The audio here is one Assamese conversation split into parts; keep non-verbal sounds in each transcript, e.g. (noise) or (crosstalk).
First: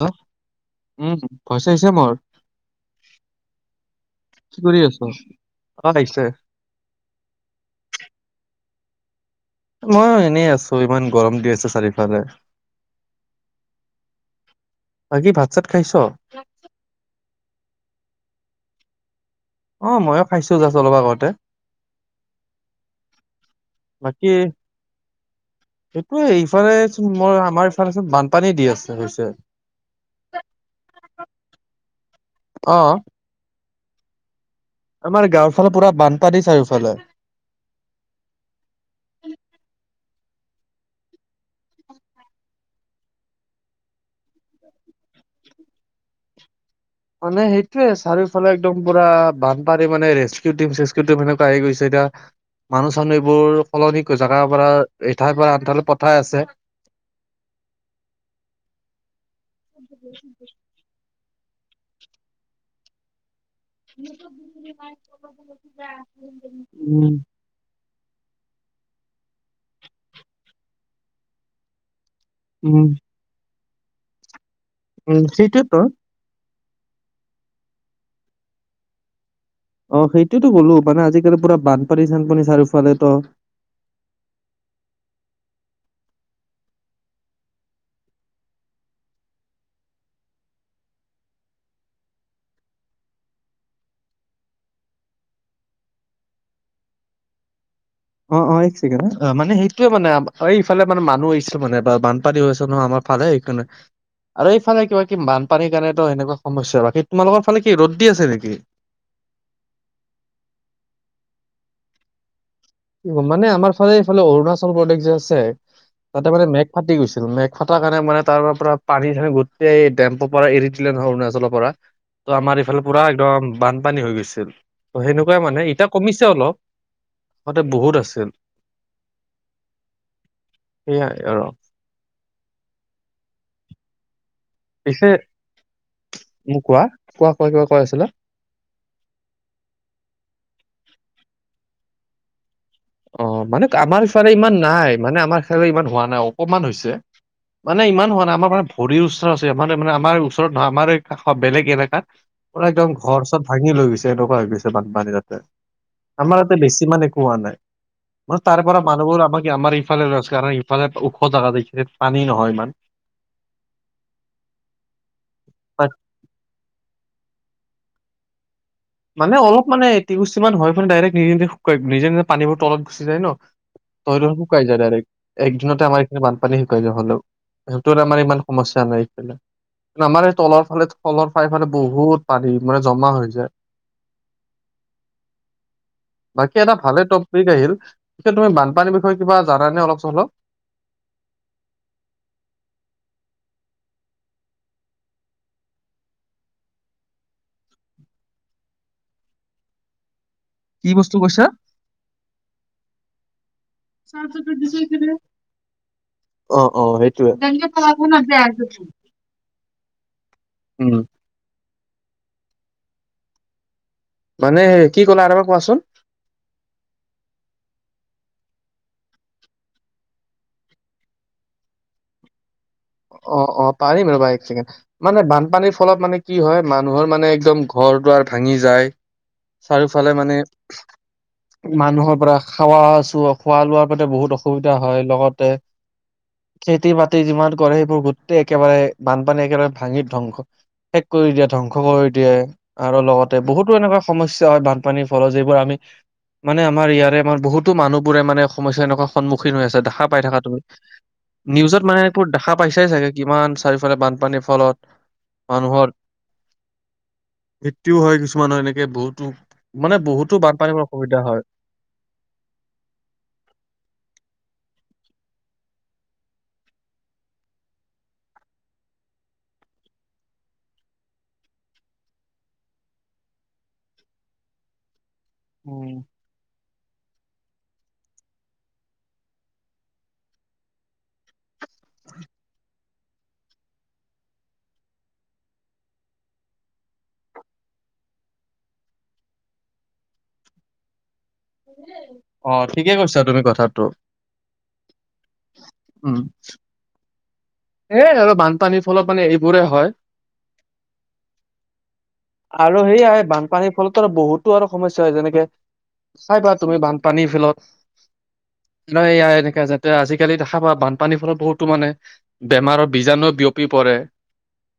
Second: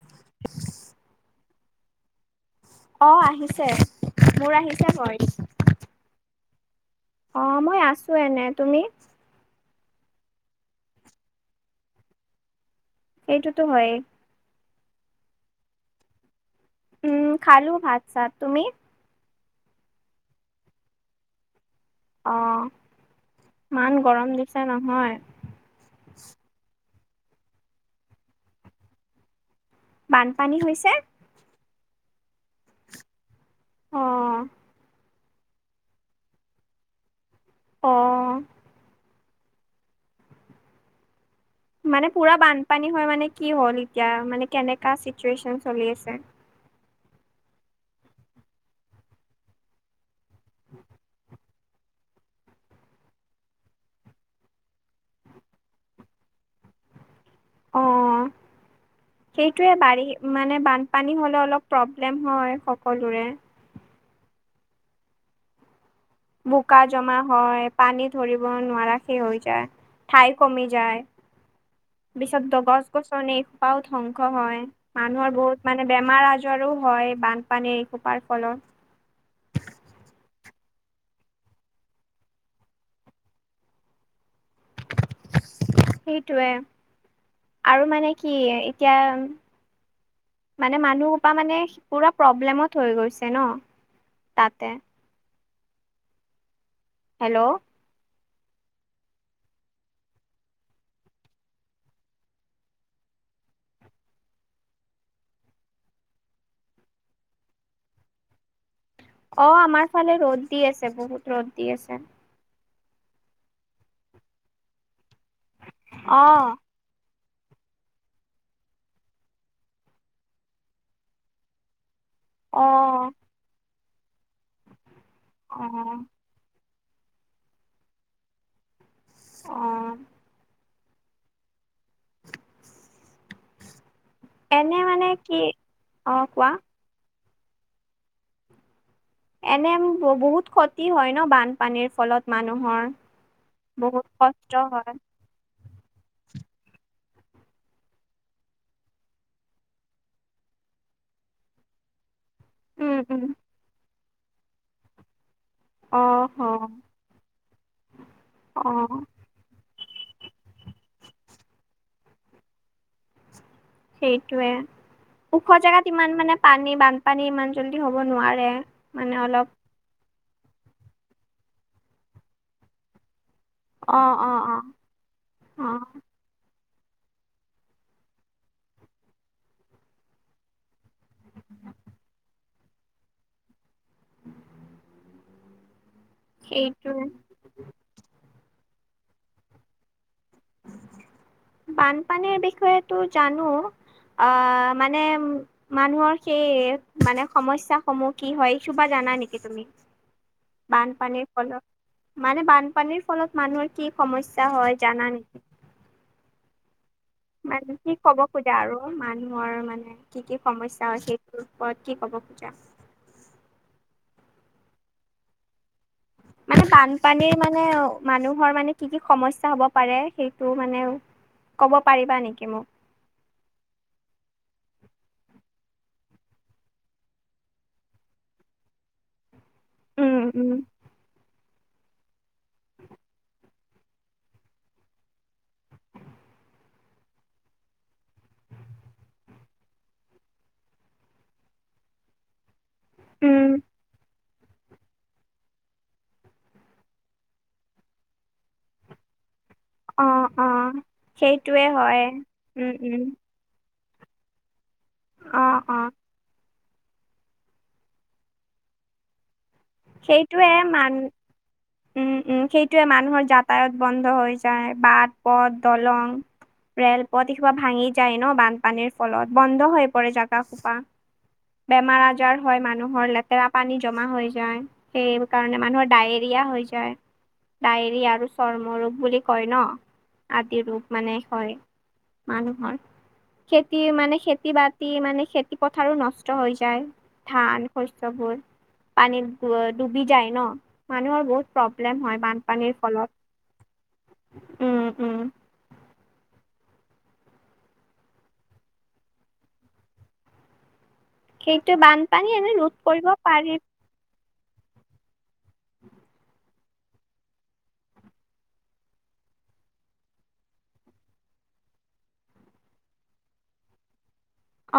হেল্ল'! উম, ভইচ আহিছে মোৰ? অ', আহিছে। মোৰ কি কৰি আহিছে আছ? ভইচ? অ', আহিছে। অ', মই আছো এনে। তুমি? মই এনেই আছো। ইমান গৰম দি আছে চাৰিওফালে। সেইটোতো হয়েই। বাকী ভাত-চাত খাইছ? উম, খালো ভাত-চাত। তুমি? অ', ময়ো খাইছোঁ জাষ্ট অলপ আগতে। অ', ইমান গৰম দিছে নহয়! এইটোয়ে, ইফালে চোন মই আমাৰ ফালে চোন বানপানী দি আছে হৈছে। বানপানী হৈছে? অ'। অ'। আমাৰ গাঁওৰ ফালে পুৰা বানপানী চাৰিওফালে। অ'। মানে পুৰা বানপানী হয়, মানে কি হ'ল এতিয়া মানে কেনেকা চিটুৱেচন চলি আছে? মানে সেইটোয়ে চাৰিওফালে একদম পুৰা বানপাৰী মানে ৰেচকিউটীম চেছকিউটীম আহি গৈছে এতিয়া মানুহ চানুহ এইবোৰ সলনি জেগাৰ পৰা এঠাইৰ পৰা আন ঠাইলৈ পঠাই আছে। অহ। সেইটোয়ে বাৰী মানে বানপানী হ'লে অলপ প্ৰব্লেম হয়, সকলোৰে। (inaudible) বোকা উম জমা হয়, পানী ধৰিব নোৱাৰাখেই হৈ যায় ঠাই কমি যায়। পিছত গছ উম গছনি খোপাও ধ্বংস হয়, উম মানুহৰ বহুত সেইটোয়েতো মানে বেমাৰ আজাৰ ৰো হয়, বানপানীৰ এই খোপাৰ ফলত। অ', সেইটোয়েতো ক'লো মানে আজিকালি পুৰা বানপানী চানপানী চাৰিওফালে ত' সেইটোৱে, আৰু মানে কি এতিয়া মানে মানুহ সোপা মানে পুৰা প্ৰব্লেমত হৈ গৈছে ন তাতে। হেল্ল'! অ', অ', এক ছেকেণ্ড। মানে সেইটোয়ে মানে, এইফালে মানে মানুহ আহিছে মানে বা বানপানী হৈ আছে নহ আমাৰ পালে এই কাৰনে আৰু এইফালে কিবা কি বানপানীৰ কাৰণেটো সেনেকুৱা সমস্যা, বাকী তোমালোকৰ ফালে কি ৰ'দ দি আছে নেকি? অ', আমাৰ ফালে ৰ'দ দি আছে, বহুত ৰ'দ দি আছে। মানে আমাৰ ফালে এইফালে অৰুণাচল প্ৰদেশ যে আছে, অ তাতে মানে মে ফাটি গৈছিল, মেঘ ফটাৰ কাৰণে মানে তাৰ পৰা পানী চানী গোটেই এই টেম্পৰ পৰা এৰি দিলে নহয় অৰুণাচলৰ পৰা। ত' আমাৰ অ এইফালে পুৰা একদম বানপানী হৈ গৈছিল, ত' সেনেকুৱাই অ মানে এতিয়া কমিছে অলপ। আগতে বহুত আছিল। অ'। সেয়াই আৰু। এনে মানে পিছে কি, অ', কোৱা। কোৱা, কোৱা কিবা কৈ আছিলা? এনে বহুত ক্ষতি হয়, ন বানপানীৰ ফলত মানুহৰ। অ', মানে আমাৰ বহুত ইফালে কষ্ট ইমান হয় নাই, মানে আমাৰ (unintelligible) ইমান হোৱা নাই অকমান হৈছে। মানে ইমান হোৱা নাই, আমাৰ মানে ভৰিৰ ওচৰত আছে, আমাৰ মানে আমাৰ ওচৰত নহয়, আমাৰ কাষৰ বেলেগ এলেকাত পৰা একদম উম উম ঘৰ চব ভাঙি লৈ গৈছে এনেকুৱা হৈ গৈছে বানপানী তাতে। অ আমাৰ তাতে হ বেছি মানে একো হোৱা নাই। মান তাৰ পৰা অ', মানুহবোৰ আমাক আমাৰ ইফালে ৰৈ আছে কাৰণ ইফালে ওখ জেগা যে এই খিনিত পানী নহয় ইমান। সেইটোৱে। ওখ জোগাত তাত ইমান মানে পানী বানপানী ইমান জল্দি হ'ব নোৱাৰে। মানে অলপ মানে (unintelligible) হয়, মানে ডাইৰেক্ট নিজে-নিজে শুকাই নিজে, নিজে পানীবোৰ তলত গুচি যায় ন! অ', (unintelligible) অ', অ'। শুকাই যায় ডাইৰেক্ট, একদিনতে অ', আমাৰ বানপানী শুকাই যায় হ'লেও, সেইটোত আমাৰ ইমান সমস্যা নাই এইফালে। আমাৰ এই তলৰ ফালে তলৰ ফাইফালে বহুত পানী মানে জমা হৈ যায়। (inaudible) বাকী এটা ভালে টপিক আহিল, তুমি বানপানীৰ বিষয়ে কিবা জানানে অলপ চলপ? (inaudible) বানপানীৰ বিষয়েটো জানো, আ, মানে মানুহৰ সেই মানে সমস্যা সমূহ কি হয়, এইসোপা জানা নেকি তুমি? কি বস্তু বানপানীৰ কৈছা ফলত, মানে বানপানীৰ ফলত মানুহৰ কি সমস্যা হয় জানা নেকি? অ', অ', সেইটোয়ে, মানে কি ক'ব খোজা আৰু মানুহৰ মানে কি কি সমস্যা উম হয় সেই তোৰ ওপৰত কি ক'ব খোজা? মানে হে কি ক'লা আৰু এবাৰ কোৱাচোন। মানে বানপানীৰ মানে, মানুহৰ মানে কি কি সমস্যা হব পাৰে, সেইটো মানে ক'ব পাৰিবা নেকি মোক? অ' অ' পাৰিম ৰ'বা এক ছেকেণ্ড, মানে বানপানীৰ ফলত মানে কি হয়, মানুহৰ মানে একদম ঘৰ দুৱাৰ ভাঙি যায়, চাৰিওফালে উম মানে উম। মানুহৰ পৰা খাৱা চু খোৱা লোৱাৰ মানে বহুত অসুবিধা হয়। লগতে খেতি বাতি যিমান কৰে সেইবোৰ গোটেই একেবাৰে বানপানীয়ে একেবাৰে ভাঙি ধ্বংস শেষ কৰি দিয়ে, ধ্বংস কৰি দিয়ে, আৰু লগতে উম বহুতো এনেকুৱা সমস্যা হয় তাত। পানীৰ ফলত যিবোৰ আমি, মানে আমাৰ ইয়াৰে মোৰ বহুতো মানুহবোৰে মানে সমস্যা এনেকুৱা সন্মুখীন হৈ আছে। দেখা অ পাই থাকা অ তুমি, সেইটোৱে নিউজত মানে হয় এইবোৰ দেখা উম পাইছাই উম চাগে কিমান চাৰিওফালে বানপানীৰ ফলত অ - অ। মানুহৰ। ভিত্তিও হয় কিছুমানৰ এনেকে বহুতো, মানে বহুতো সেইটোৱে বানপানীৰ পৰা মান অসুবিধা হয়। উম উম সেইটোৱে, মানুহৰ যাতায়ত বন্ধ হৈ যায়, বাট, পথ, দলং। ৰেলপথ এইসোপা ভাঙি যায় ন' বানপানীৰ ফলত, বন্ধ হৈ পৰে জাগাসোপা। বেমাৰ আজাৰ হয় মানুহৰ, লেতেৰা পানী জমা হৈ যায়, সেই কাৰণে উম মানুহৰ ডায়েৰ। ৰীয়া হৈ যায়। ডায়েৰী আৰু চৰ্ম ৰোগ বুলি কয় ন', আদি ৰোগ মানে হয়। মানুহৰ। খেতিৰ, মানে খেতি-বাতি, মানে খেতি পথাৰো নষ্ট হৈ যায়। ধান শস্যবোৰ। পানীত ড ডুবি যায় ন', মানুহৰ বহুত প্ৰব্লেম হয় অ বানপানীৰ ঠিকে ফলত, কৈছা তুমি কথাটো উম, উম। উম। এ আৰু বানপানীৰ ফলত মানে এইবোৰে হয়। সেইটো, বানপানী এনে ৰোধ কৰিব পাৰি। ফলত আৰু বহুতো আৰু সমস্যা হয় যেনেকে- চাই পা তুমি বানপানীৰ ফলত। নহয় এয়া এনেকা যাতে, আজিকালি দেখা পোৱা বানপানীৰ ফলত বহুতো মানে বেমাৰৰ বীজাণুও বিয়পি পৰে।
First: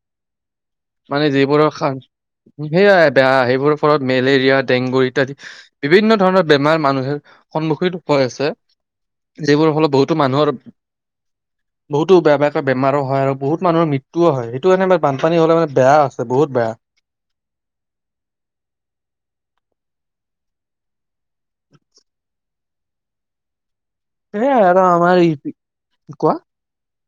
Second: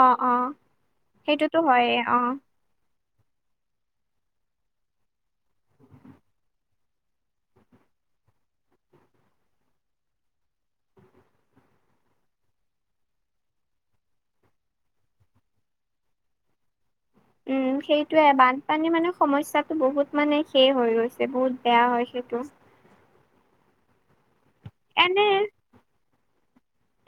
অ', অ', সেইটোতো হয়েই অ'। সেইয়াই বেয়া, সেইবোৰৰ ফলত মেলেৰিয়া, ডেংগু ইত্যাদি। বিভিন্ন ধৰণৰ বেমাৰ মানুহে, সন্মুখীন হৈ আছে, যিবোৰ ফলত বহুতো মানুহৰ বহুতো বেয়া বেয়াকৈ বেমাৰো হয় আৰু বহুত মানুহৰ মৃত্যুও হয়, সেইটো কাৰণে বানপানী হ'লে মানে বেয়া আছে বহুত বেয়া। উম, সেইটোয়ে বানপানী মানে সমস্যাটো বহুত মানে শে হৈ গৈছে বহুত বেয়া হয় সেইটো। এ আৰু আমাৰ এনে ই কোৱা।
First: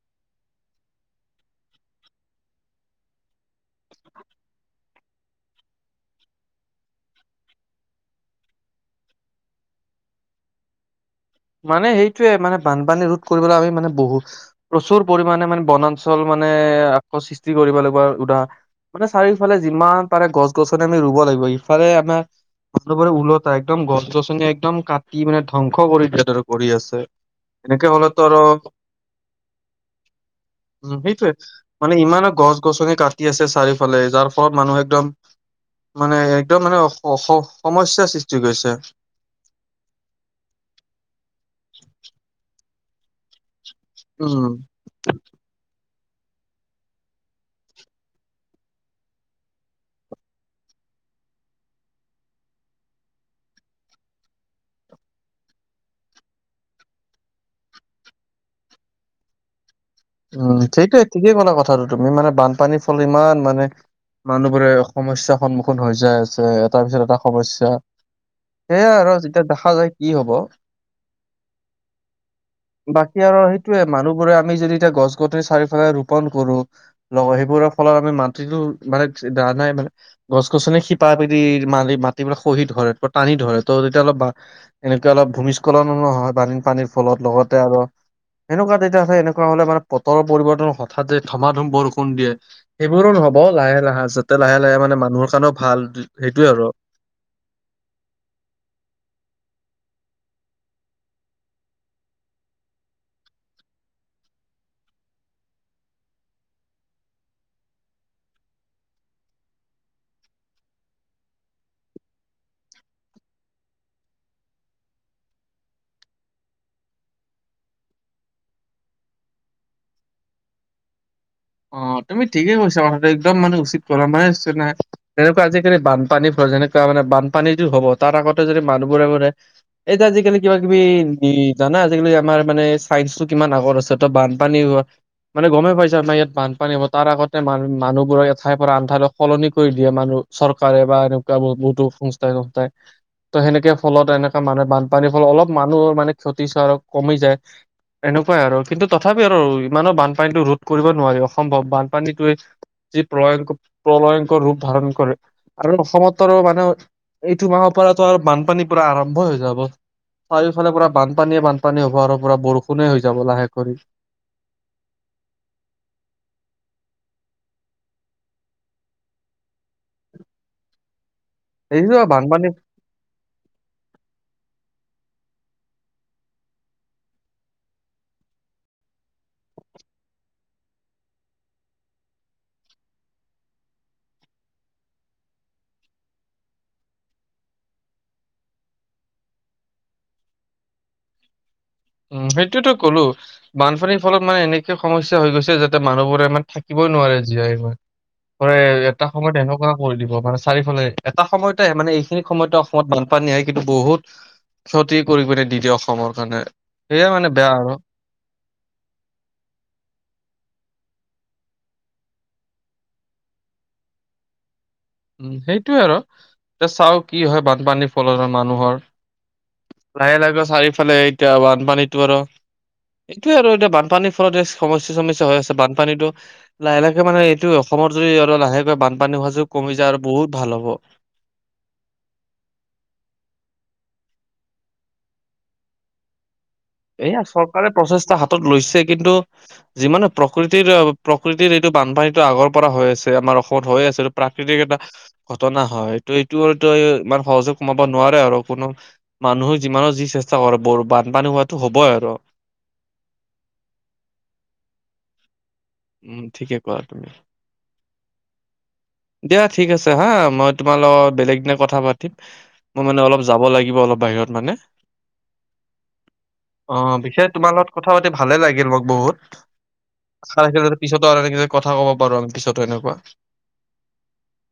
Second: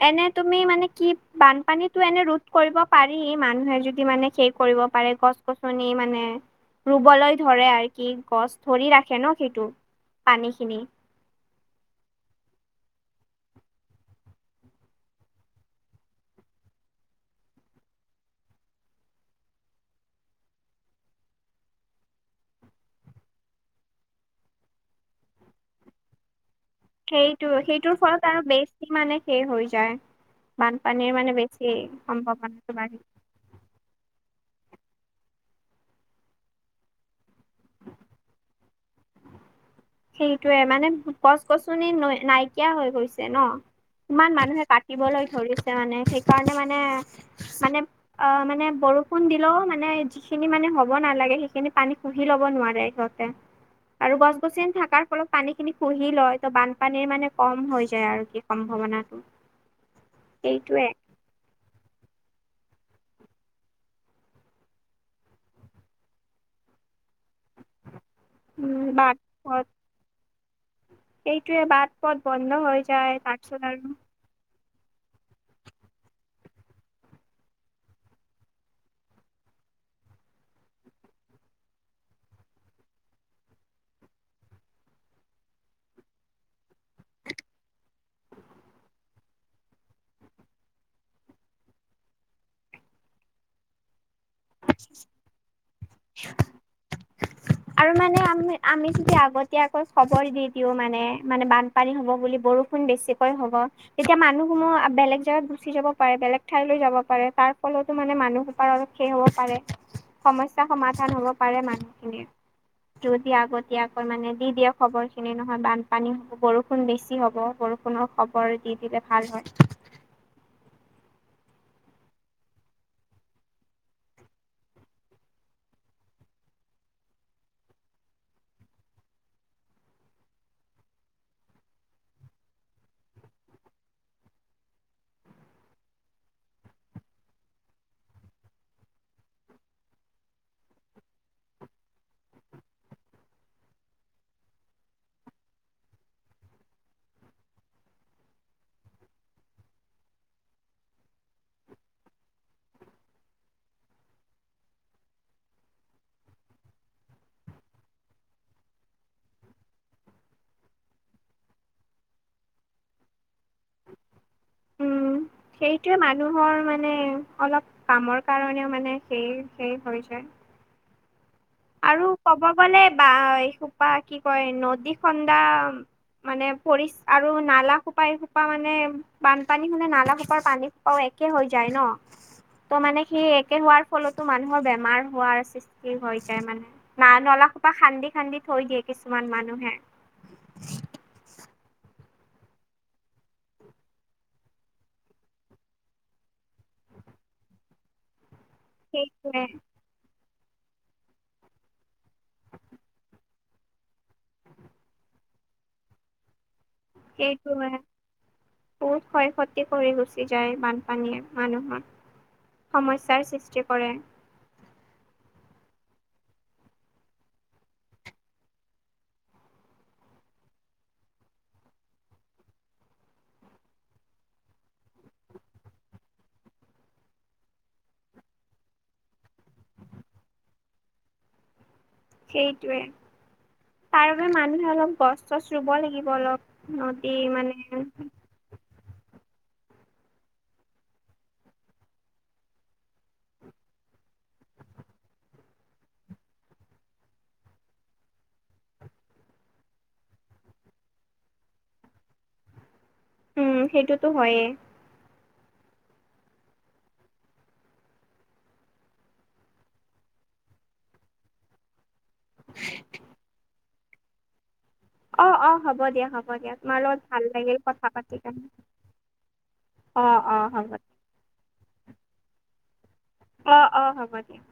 এনে তুমি মানে কি বানপানীতো এনে ৰোধ কৰিব পাৰি, মানুহে যদি মানে সেই কৰিব পাৰে গছ, গছনি মানে ৰুবলৈ ধৰে আৰু কি গছ ধৰি ৰাখে ন' সেইটো। পানী খিনি। মানে সেইটোয়ে, মানে বানপানী ৰোধ কৰিবলৈ আমি মানে বহুত প্ৰচুৰ পৰিমাণে মানে বনাঞ্চল মানে আকৌ সৃষ্টি কৰিব লাগিব উদা মানে চাৰিও ইফালে যিমান পাৰে গছ-গছনি আমি ৰুব লাগিব, ইফালে আমাৰ, একেবাৰে উলটা একদম গছ-গছনি একদম কাটি মানে ধ্বংস কৰি দিয়ে আৰু কৰি আছে। সেইটো এনেকে সেইটোৰ হলেতো ফলত আৰু বেছি মানে শেষ হৈ যায়। উম বানপানীৰ মানে বেছি, সম্ভাৱনাটো বাঢ়ি কি আছে চাৰিওফালে যাৰ ফলত মানুহ একদম। মানে একদম মানে স সমস্যাৰ সৃষ্টি কৰিছে। সেইটোয়ে মানে গছ-গছনি ন‌ই নাইকিয়া হৈ গৈছে ন' ইমান উম মানুহে কাটি টিবলৈ ধৰিছে মানে সেইকাৰণে মানে মানে। অ' মানে বৰষুণ দিলেও মানে যিখিনি মানে হ'ব নালাগে, সেইখিনি পানী শুহি ল'ব নোৱাৰে। যতে আৰু গছ। গছনি থকাৰ ফলত পানী খিনি শুহি লয় ত' বানপানীৰ মানে কম হৈ যায় আৰু কি সম্ভাৱনাটো। উম, সেইটোৱে সেইটোয়ে ঠিকেই কলা কথাটো তুমি মানে বানপানীৰ ফলত ইমান মানে। মানুহবোৰে সমস্যা সন্মুখীন হৈ যাই আছে এটাৰ পিছত এটা সমস্যা। উম সেইয়াই আৰু বাট যেতিয়া পথ দেখা যায় কি হ'ব। সেইটোৱে বাট পথ বন্ধ হৈ যায় বাকী আৰু তাৰপিছত সেইটোয়ে মানুহবোৰে আমি যদি। এতিয়া গছ-গোটে চাৰিফালে ৰোপন কৰো। লগৰি বোৰৰ ফলত আমি মাটিটো মানে ধাৰণা নাই মানে গছ গছনি শিপা মেলি মাটিবিলাক খহি ধৰে টানি ধৰে ত তেতিয়া অলপ। এনেকে অলপ ভূমিস্খলনো হয় বানন পানীৰ ফলত লগতে আৰু সেনেকুৱা তেতিয়া আছে এনেকুৱা। হ'লে মানে বতৰৰ পৰিৱৰ্তন হঠাৎ তে ধমা ধূম বৰষুণ দিয়ে সেইবোৰো নহ'ব লাহে লাহে যা। লাহে লাহে মানে মানুহৰ কাৰণে ভাল সেইটোয়ে আৰু। আৰু মানে আমি আমি যদি আগত আকৌ খবৰ দি দিওঁ মানে মানে বান পানী হ'ব বুলি বৰষুণ বেছিকৈ হ'ব। তেতিয়া মানুহসমূহ বেলেগ জাগগাত গুচি যাব পাৰে, বেলেগ ঠাইলৈ যাব পাৰে, তাৰ ফলতো মানে মানুহ কৰণ শেষ হ'ব পাৰে সমস্যা সমাধান হ'ব পাৰে মানুহখিনিৰ। আগতীয়াকৈ মানে দি দিয়ক খবৰ খিনি নহয় বানপানী হ'ব বৰষুণ বেছি হ'ব, বৰষুণ পুনৰ খবৰ দি দিলে ভাল হয়। অ' তুমি ঠিকেই কৈছা কথাটো একদম মানে উচিত কথা মানে নে তেনেকুৱা আজিকালি বানপানী প্ৰজন্নতা যেনেকুৱা মানে বানপানী যদি হ'ব তাৰ আগতে যদি মানুহবোৰে মানে এই যেআজিকালি কিবা কিবি জানা আজিকালি আমাৰ মানে চাইন্সটো কিমান আগৰ আছে ত বানপানী মানে গমে পাইছা আমাৰ ইয়াত। বানপানী হ'ব তাৰ আগতে মান মানুহবোৰক এঠাইৰ পৰা আন ঠাইলৈ সলনি কৰি দিয়ে মানুহ চৰকাৰে বা এনে বহুতো সংস্থাই, সংস্থাই। তো, সেনেকে ফলত এনেকা মানুহে বানপানীৰ ফলত অলপ মানুহৰ মানে ক্ষতি চোৰা আৰু কমি যায়। এনেকুৱাই আৰু কিন্তু তথাপি আৰু ইমানো বানপানীতটো ৰোধ কৰিব নোৱাৰি। অসম্ভৱ বানপানীটোৱে যি প্ৰলয়ংকৰ প্ৰলয়ংকৰ ৰূপ ধাৰণ কৰে আৰু অসমত আৰু মানে এইটো মাহৰ পৰাতো আৰু বানপানী পোৰা আৰম্ভই হৈ যাব। চাৰিওফালে পুৰা বানপানীয়ে বানপানীয়ে হ'ব আৰু পোৰা বৰষুণে হৈ যাব লাহে কৰি। উম সেইটোৱে মানুহৰ মানে অলপ কামৰ কাৰণেও মানে সেই সেই হৈ যায়। এইটো আৰু ক'ব বানপানী গ'লে বা এই খোপা কি কয় নদী খন্দা। মানে পৰিচ আৰু নালা সোপা এসোপা মানে বানপানী হ'লে নালা খোপাৰ পানী অ' একে হৈ যায় ন। তো, মানে সি একে হোৱাৰ ফলতো মানুহৰ বেমাৰ হোৱাৰ সৃষ্টি হয়। মানে না নলা সোপা খান্দি খান্দি থৈ দিয়ে কিছুমান মানুহে। উম, সেইটোয়েতো কলো। বানফনীৰ ফলত মানে এনেকে সমস্যা হৈ গৈছে যাতে মানুহবোৰে ইমানে থাকিবই নোৱাৰে জীয়াই কৰে এটা সময়ত সেইটোৱে এনেকুৱা কৰি দিব মানে চাৰিওফালে এটা সময়তে মানে সেই খিনি সময়তো অসমত বানপানী আহে, কিন্তু বহুত ক্ষতি কৰি পিনে দি দিয়ে অসমৰ কাৰণে। সেয়ে মানে এইটো বেয়া আৰু হয়। বহুত ক্ষয় ক্ষতি কৰি গুচি যায় বানপানীয়ে মানুহৰ। সমস্যাৰ সৃষ্টি কৰে। উম, সেইটোয়ে আৰু এতিয়া চাওঁ কি হয় বানপানীৰ ফলৰত মানুহৰ। লাহে, লাহে, চাৰিওফালে এতিয়া বানপানীতো আৰু এইটোয়ে আৰু এতিয়া বানপানীৰ ফলত সমস্যা চমস্যা হৈ আছে, বানপানীতো। লাহে লাহকে মানে এইটো অসমত যদি আৰু লাহেকে বানপানী হোৱাযোগ কমি যায় আৰু বহুত ভাল হব। সেইটোৱে তাৰ বাবে মানুহে অলপ গছ চছ ৰুব লাগিব অলপ। নদী এইয়া মানে চৰকাৰে প্ৰচেষ্টা হাতত লৈছে কিন্তু যিমানে প্ৰকৃতিৰ প্ৰকৃতিৰ এইটো বানপানীটো আগৰ পৰা হৈ আছে আমাৰ অসমত হৈ আছে। প্ৰাকৃতিক এটা ঘটনা হয় ত এইটোতো ইাৰ সহযোগ কমাব নোৱাৰে আৰু কোনো মানুহৰ যিমানৰ যি চেষ্টা কৰে বৰ বানপানী হোৱাতো হ'বই আৰু। উম, সেইটোতো হয়েই। উম, ঠিকে কৰা তুমি। দিয়া ঠিক আছে হা মই তোমাৰ লগত বেলেগ দিনা কথা পাতিম। মই মানে অলপ যাব লাগিব অলপ বাহিৰত মানে। অ অ হ'ব দিয়া হ'ব দিয়া তোমাৰ আহ লগত ভাল বিশেষ তোমাৰ লাগিল লগত কথা পাতি ভালে কেনে। লাগিল মোক বহুত। অ অ হ'ব চাৰে পিত আৰু এনে কব পাৰো আমি পিছতো এনেকুৱা। অ', অ', হ'ব দিয়া।